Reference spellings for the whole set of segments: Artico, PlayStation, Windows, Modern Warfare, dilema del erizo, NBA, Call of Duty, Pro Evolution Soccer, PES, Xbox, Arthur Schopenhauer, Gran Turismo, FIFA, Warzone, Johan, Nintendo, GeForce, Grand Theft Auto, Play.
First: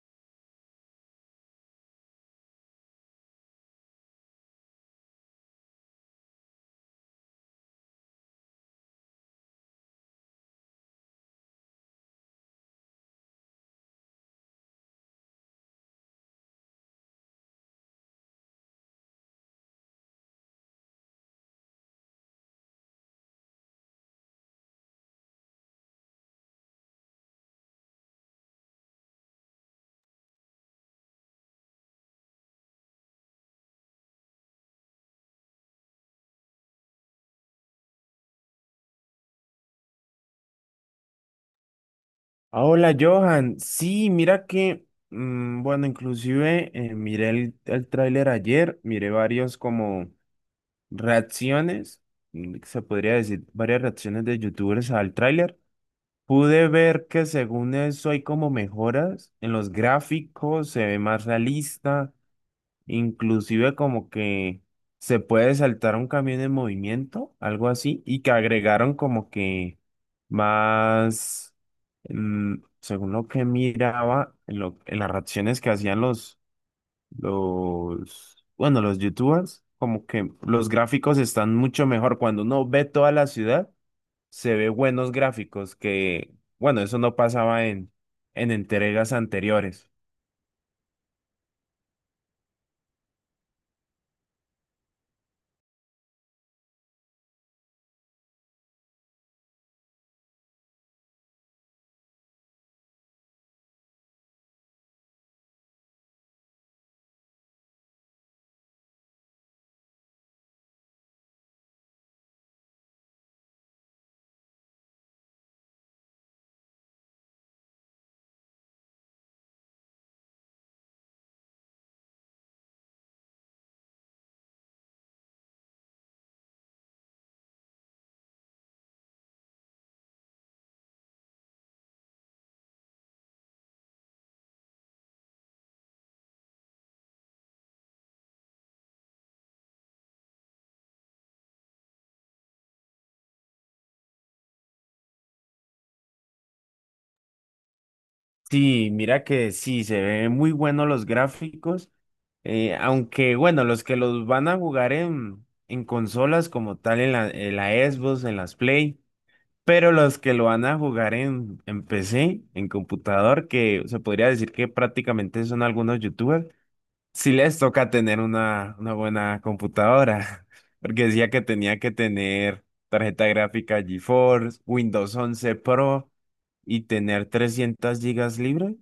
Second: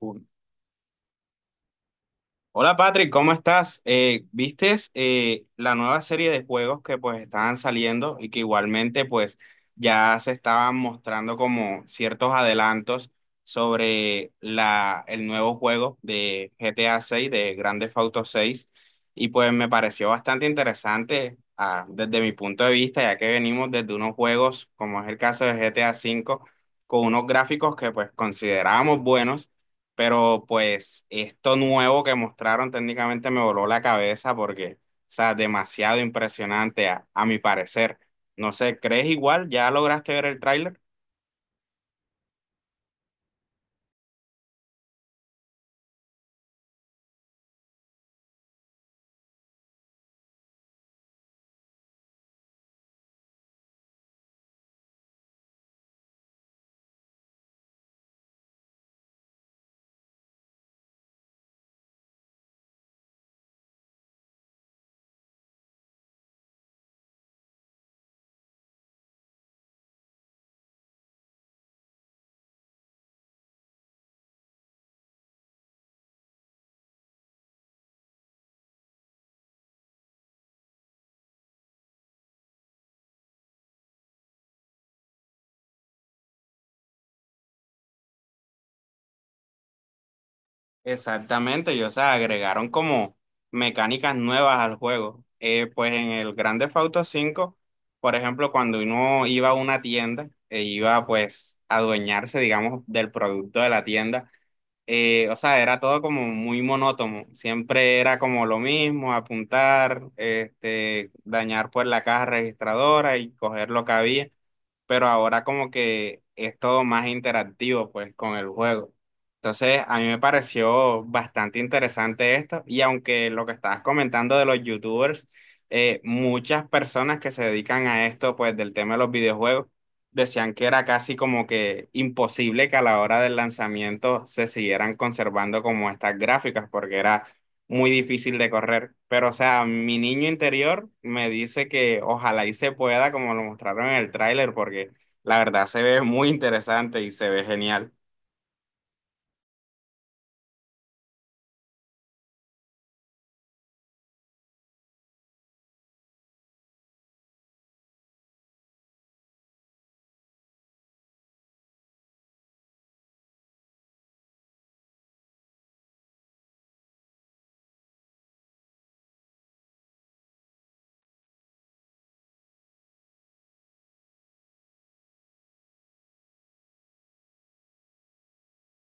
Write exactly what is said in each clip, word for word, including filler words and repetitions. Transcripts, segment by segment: Full. Hola Patrick, ¿cómo estás? Eh, ¿vistes eh, la nueva serie de juegos que pues estaban saliendo y que igualmente pues ya se estaban mostrando como ciertos adelantos sobre la, el nuevo juego de G T A seis de Grand Theft Auto seis y pues me pareció bastante interesante ah, desde mi punto de vista ya que venimos desde unos juegos como es el caso de G T A cinco con unos gráficos que pues considerábamos buenos, pero pues esto nuevo que mostraron técnicamente me voló la cabeza porque, o sea, demasiado impresionante a, a mi parecer. No sé, ¿crees igual? ¿Ya lograste ver el tráiler? Ah, hola Johan. Sí, mira que, mm, bueno, inclusive eh, miré el, el tráiler ayer, miré varios como reacciones. Mm, se podría decir varias reacciones de youtubers al tráiler. Pude ver que según eso hay como mejoras en los gráficos, se ve más realista, inclusive como que se puede saltar un camión en movimiento, algo así, y que agregaron como que más. mm, Según lo que miraba, en, lo- en las reacciones que hacían los, los, bueno, los youtubers, como que los gráficos están mucho mejor. Cuando uno ve toda la ciudad, se ve buenos gráficos que, bueno, eso no pasaba en, en entregas anteriores. Exactamente, y o sea, agregaron como mecánicas nuevas al juego. Eh, pues en el Grand Theft Auto cinco, por ejemplo, cuando uno iba a una tienda e iba pues a adueñarse, digamos, del producto de la tienda, eh, o sea, era todo como muy monótono. Siempre era como lo mismo, apuntar, este, dañar pues la caja registradora y coger lo que había, pero ahora como que es todo más interactivo pues con el juego. Entonces, a mí me pareció bastante interesante esto y aunque lo que estabas comentando de los youtubers, eh, muchas personas que se dedican a esto pues del tema de los videojuegos decían que era casi como que imposible que a la hora del lanzamiento se siguieran conservando como estas gráficas porque era muy difícil de correr. Pero, o sea, mi niño interior me dice que ojalá y se pueda, como lo mostraron en el tráiler, porque la verdad se ve muy interesante y se ve genial. Sí, mira que sí, se ven muy buenos los gráficos. Eh, aunque bueno, los que los van a jugar en, en consolas como tal, en la, en la Xbox, en las Play, pero los que lo van a jugar en, en P C, en computador, que se podría decir que prácticamente son algunos youtubers, si les toca tener una, una buena computadora. Porque decía que tenía que tener tarjeta gráfica GeForce, Windows once Pro y tener trescientas gigas libres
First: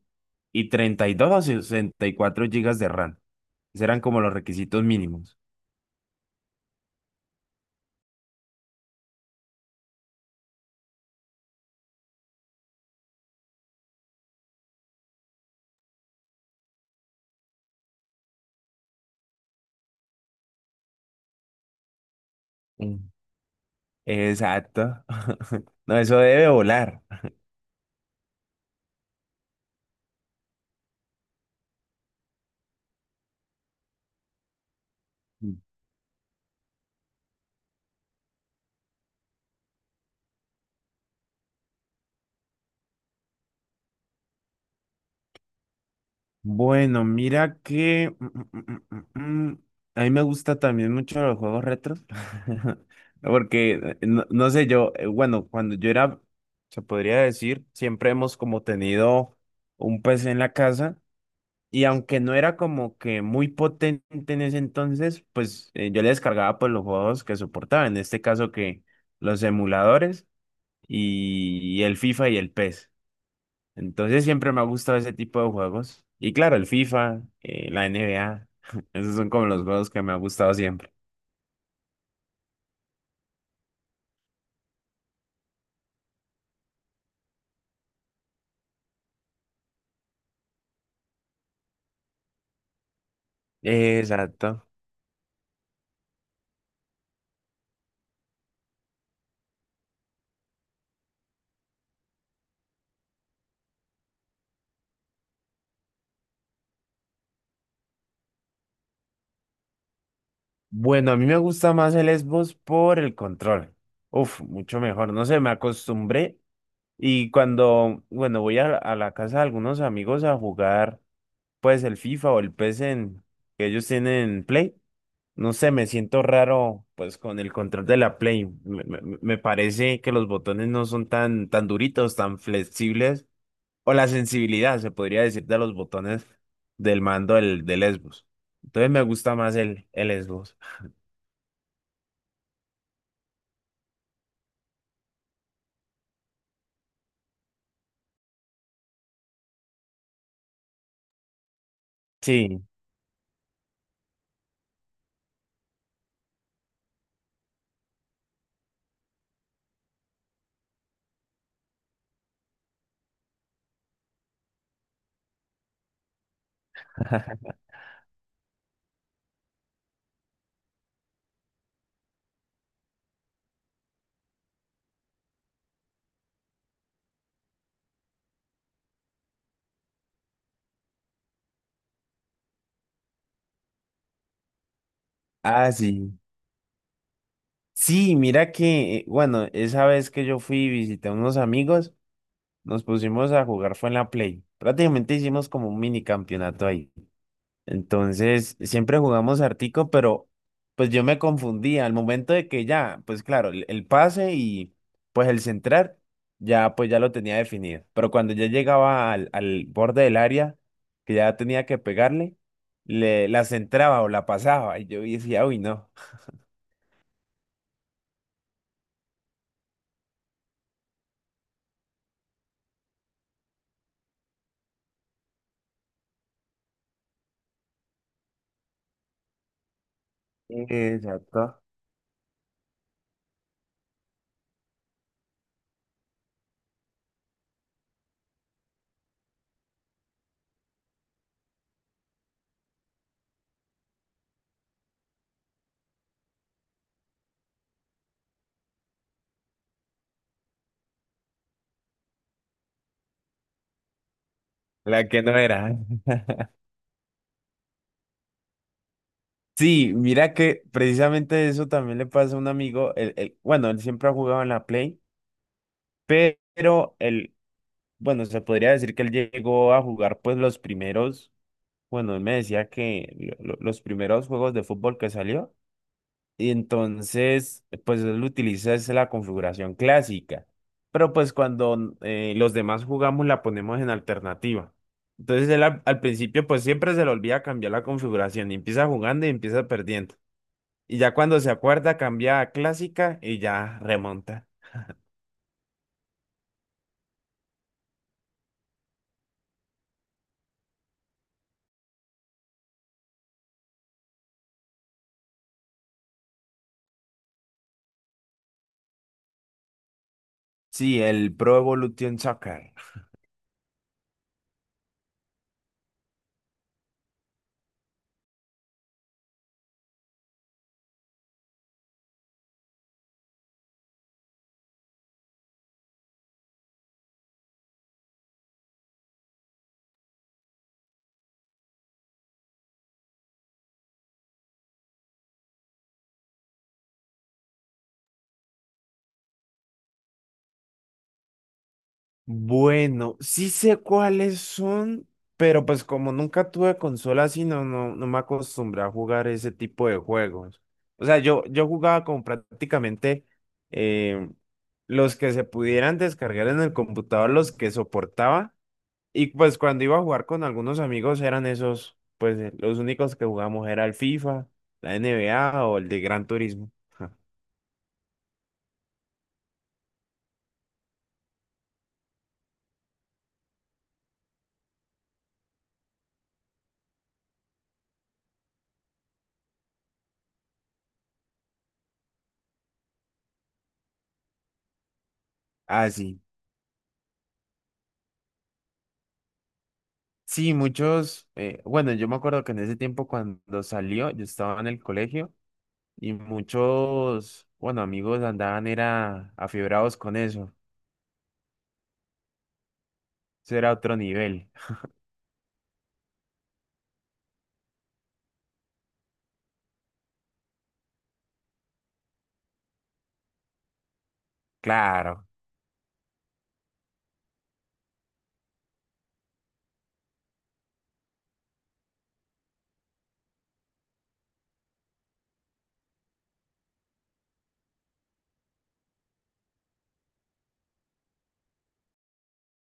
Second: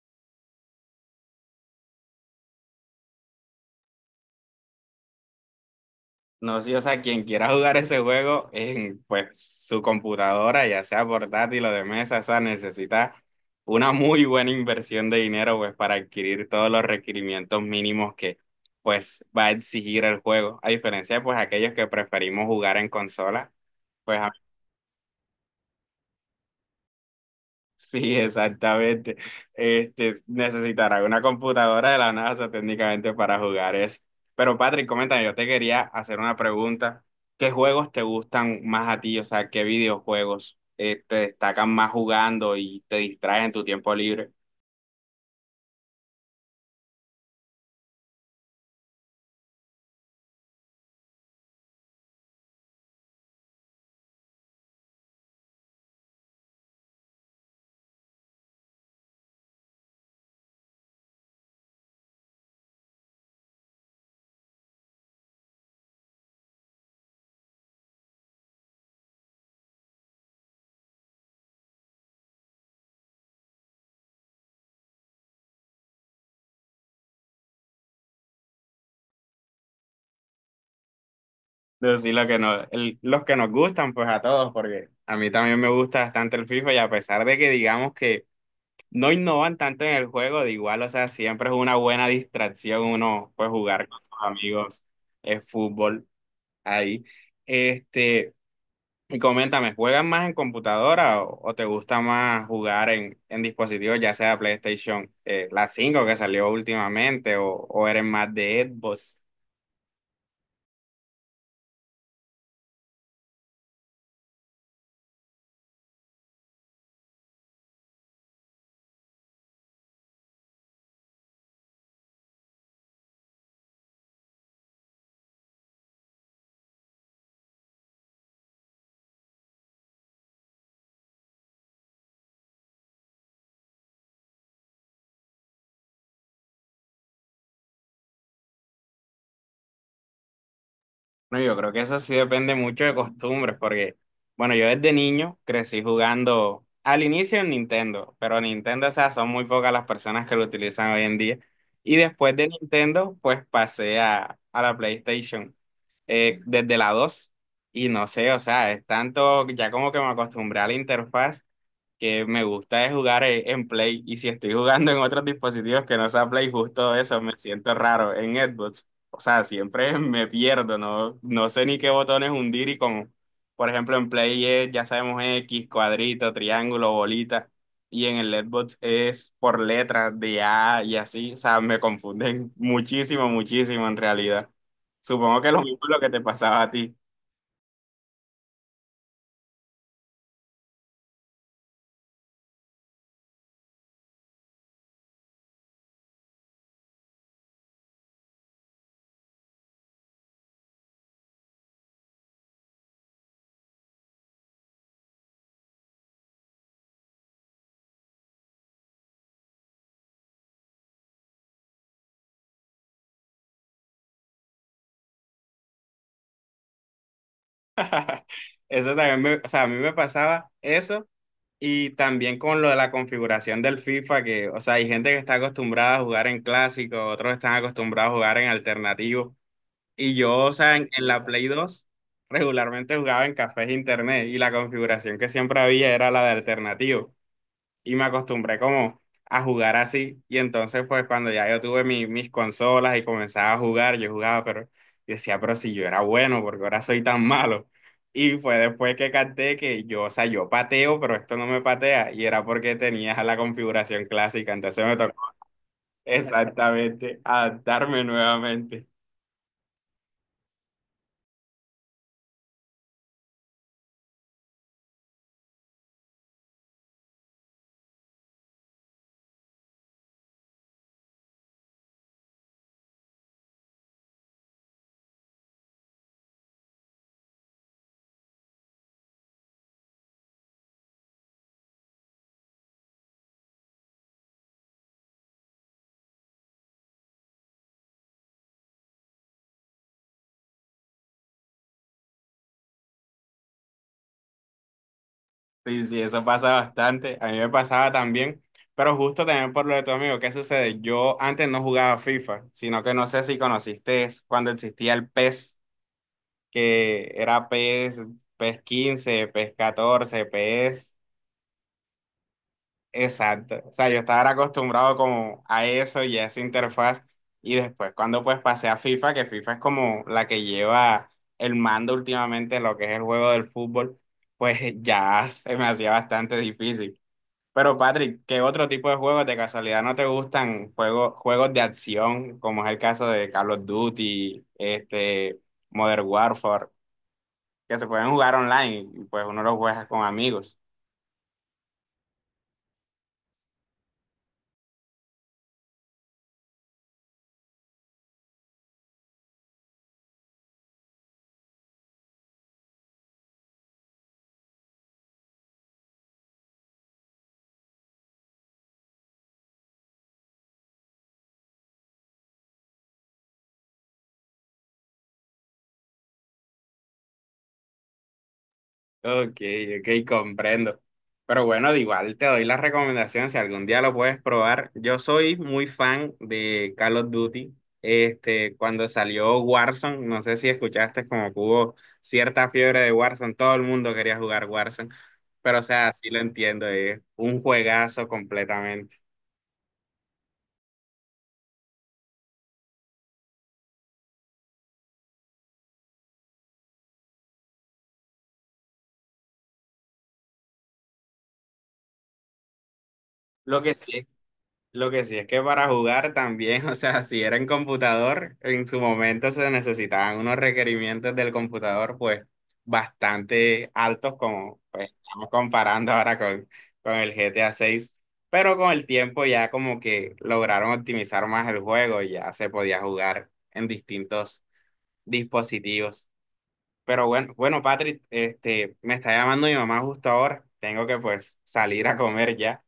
y treinta y dos o sesenta y cuatro gigas de RAM. Esos eran como los requisitos mínimos. No sé, o sea, quien quiera jugar ese juego en pues su computadora, ya sea portátil o de mesa, o sea, necesita una muy buena inversión de dinero pues para adquirir todos los requerimientos mínimos que pues va a exigir el juego, a diferencia de pues aquellos que preferimos jugar en Mm. consola pues. Exacto. No, eso debe volar. Sí, exactamente. Este, necesitará una computadora de la NASA técnicamente para jugar eso. Pero Patrick, coméntame, yo te quería hacer una pregunta. ¿Qué juegos te gustan más a ti? O sea, ¿qué videojuegos eh, te destacan más jugando y te distraen en tu tiempo libre? Bueno, mira que mm, mm, mm, mm, mm, a mí me gusta también mucho los juegos retros. Porque eh, no, no sé, yo, eh, bueno, cuando yo era, se podría decir, siempre hemos como tenido un P C en la casa y aunque no era como que muy potente en ese entonces, pues eh, yo le descargaba pues los juegos que soportaba, en este caso que los emuladores y, y el FIFA y el PES. Entonces siempre me ha gustado ese tipo de juegos. Y claro, el FIFA, eh, la N B A. Esos son como los juegos que me ha gustado siempre. Decir lo que no, el- los que nos gustan, pues a todos, porque a mí también me gusta bastante el FIFA y a pesar de que digamos que no innovan tanto en el juego, de igual, o sea, siempre es una buena distracción uno pues jugar con sus Exacto. amigos eh, fútbol ahí. Este, y coméntame, ¿juegan más en computadora o, o te gusta más jugar en, en dispositivos, ya sea PlayStation, eh, la cinco que salió últimamente, o, o eres más de Xbox? Bueno, a mí me gusta más el Xbox por el control. Uf, mucho mejor. No sé, me acostumbré. Y cuando, bueno, voy a, a la casa de algunos amigos a jugar, pues el FIFA o el PES en- que ellos tienen en Play. No sé, me siento raro pues con el control de la Play. Me, me- me parece que los botones no son tan, tan duritos, tan flexibles. O la sensibilidad, se podría decir, de los botones del mando del, del Xbox. Entonces me gusta más el, el Xbox. Bueno, yo creo que eso sí depende mucho de costumbres, porque, bueno, yo desde niño crecí jugando al inicio en Nintendo, pero Nintendo, o sea, son muy pocas las personas que lo utilizan hoy en día. Y después de Sí, Nintendo, pues pasé a, a la PlayStation, eh, desde la dos. Y no sé, o sea, es tanto, ya como que me acostumbré a la interfaz, que me gusta es jugar e- en Play. Y si estoy jugando en otros dispositivos que no sea Play, justo eso, me siento raro en Xbox. O sea, siempre me pierdo, ¿no? No sé ni qué botones hundir y con, por ejemplo, en Play es, ya sabemos X, cuadrito, triángulo, bolita, y en el Letbox es por letras de A y así, o sea, me confunden muchísimo, muchísimo en realidad. Supongo que lo ah, mismo es lo que sí. te pasaba a ti. Sí, mira que, eh, bueno, esa vez que yo fui y visité a unos amigos, nos pusimos a jugar fue en la Play. Prácticamente hicimos como un mini campeonato ahí. Entonces, siempre jugamos Artico, pero pues yo me confundía al momento de que ya, pues claro, el, el pase y pues el centrar, ya pues ya lo tenía definido. Pero cuando ya llegaba al, al borde del área, que ya tenía que pegarle, le, la centraba o la pasaba y yo decía, uy, no. Eso también me, o sea, a mí me pasaba eso y también con lo de la configuración del FIFA, que, o sea, hay gente que está acostumbrada a jugar en clásico, otros están acostumbrados a jugar en alternativo. Y yo, o sea, en, en la Play Exacto. dos regularmente jugaba en cafés e internet y la configuración que siempre había era la de alternativo. Y me acostumbré como a jugar así. Y entonces, pues cuando ya yo tuve mi- mis consolas y comenzaba a jugar, yo jugaba, pero decía, pero si yo era bueno, porque ahora soy tan malo. Y fue después que capté que yo, o sea, yo pateo, pero esto no me patea. Y era porque tenía la configuración clásica. Entonces me La tocó que no era. exactamente adaptarme nuevamente. Sí, mira que precisamente eso también le pasa a un amigo. El- el- bueno, él siempre ha jugado en la Play, pero él, bueno, se podría decir que él llegó a jugar pues los primeros, bueno, él me decía que lo- lo- los primeros juegos de fútbol que salió, y entonces pues él utiliza es la configuración clásica, pero pues cuando eh, los demás jugamos la ponemos en alternativa. Entonces él al, al principio pues siempre se le olvida cambiar la configuración y empieza jugando y empieza perdiendo. Y ya cuando se acuerda cambia a clásica y ya remonta. Sí, sí, eso pasa bastante. A mí me pasaba también, pero justo también por lo de tu amigo, ¿qué sucede? Yo antes no jugaba FIFA, sino que no sé si conociste cuando existía el PES, que era PES, PES quince, PES catorce, PES, Sí, el Pro Evolution Soccer. exacto. O sea, yo estaba era acostumbrado como a eso y a esa interfaz. Y después cuando pues pasé a FIFA, que FIFA es como la que lleva el mando últimamente, en lo que es el juego del fútbol, pues ya se me hacía bastante difícil. Pero Patrick, ¿qué otro tipo de juegos de casualidad no te gustan? Juegos, juegos de acción, como es el caso de Call of Duty, este, Modern Warfare, que se pueden jugar online y pues uno los juega con amigos. Bueno, sí sé cuáles son, pero pues como nunca tuve consola así, no, no, no me acostumbré a jugar ese tipo de juegos. O sea, yo, yo jugaba como prácticamente eh, los que se pudieran descargar en el computador, los que soportaba. Y pues cuando iba a jugar con algunos amigos eran esos, pues eh, los únicos que jugamos era el FIFA, la N B A o el de Gran Turismo. Ok, ok, comprendo. Pero bueno, de igual te doy la recomendación si algún día lo puedes probar. Yo soy muy fan de Call of Duty. Este, cuando salió Warzone, no sé si escuchaste como que hubo cierta fiebre de Warzone, todo el mundo quería jugar Warzone. Pero o Ah, sea, sí sí. lo entiendo, es un juegazo completamente. Sí, muchos, eh, bueno, yo me acuerdo que en ese tiempo cuando salió, yo estaba en el colegio y muchos, bueno, amigos andaban era afibrados con eso. Eso Lo era que otro sí nivel. Lo que sí es que para jugar también, o sea, si era en computador, en su momento se necesitaban unos requerimientos del computador, pues, bastante altos, como pues, Claro. estamos comparando ahora con, con el G T A seis, pero con el tiempo ya como que lograron optimizar más el juego, y ya se podía jugar en distintos dispositivos. Pero bueno, bueno, Patrick, este, me está llamando mi mamá justo ahora, tengo que pues salir a comer ya.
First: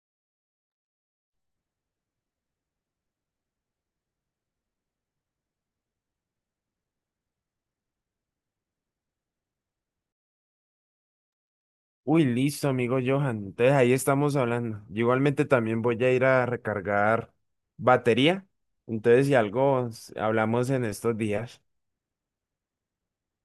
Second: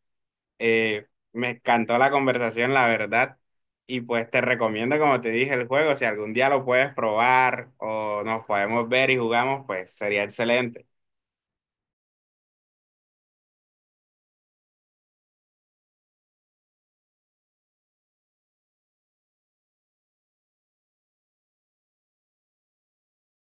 Eh, me encantó la conversación, la verdad. Y pues te recomiendo, como te dije, el juego. Si algún día lo puedes probar o nos podemos ver y jugamos, pues sería excelente. Uy, listo, amigo Johan. Entonces ahí estamos hablando. Yo igualmente también voy a ir a recargar batería. Entonces, si algo, s- hablamos en estos días.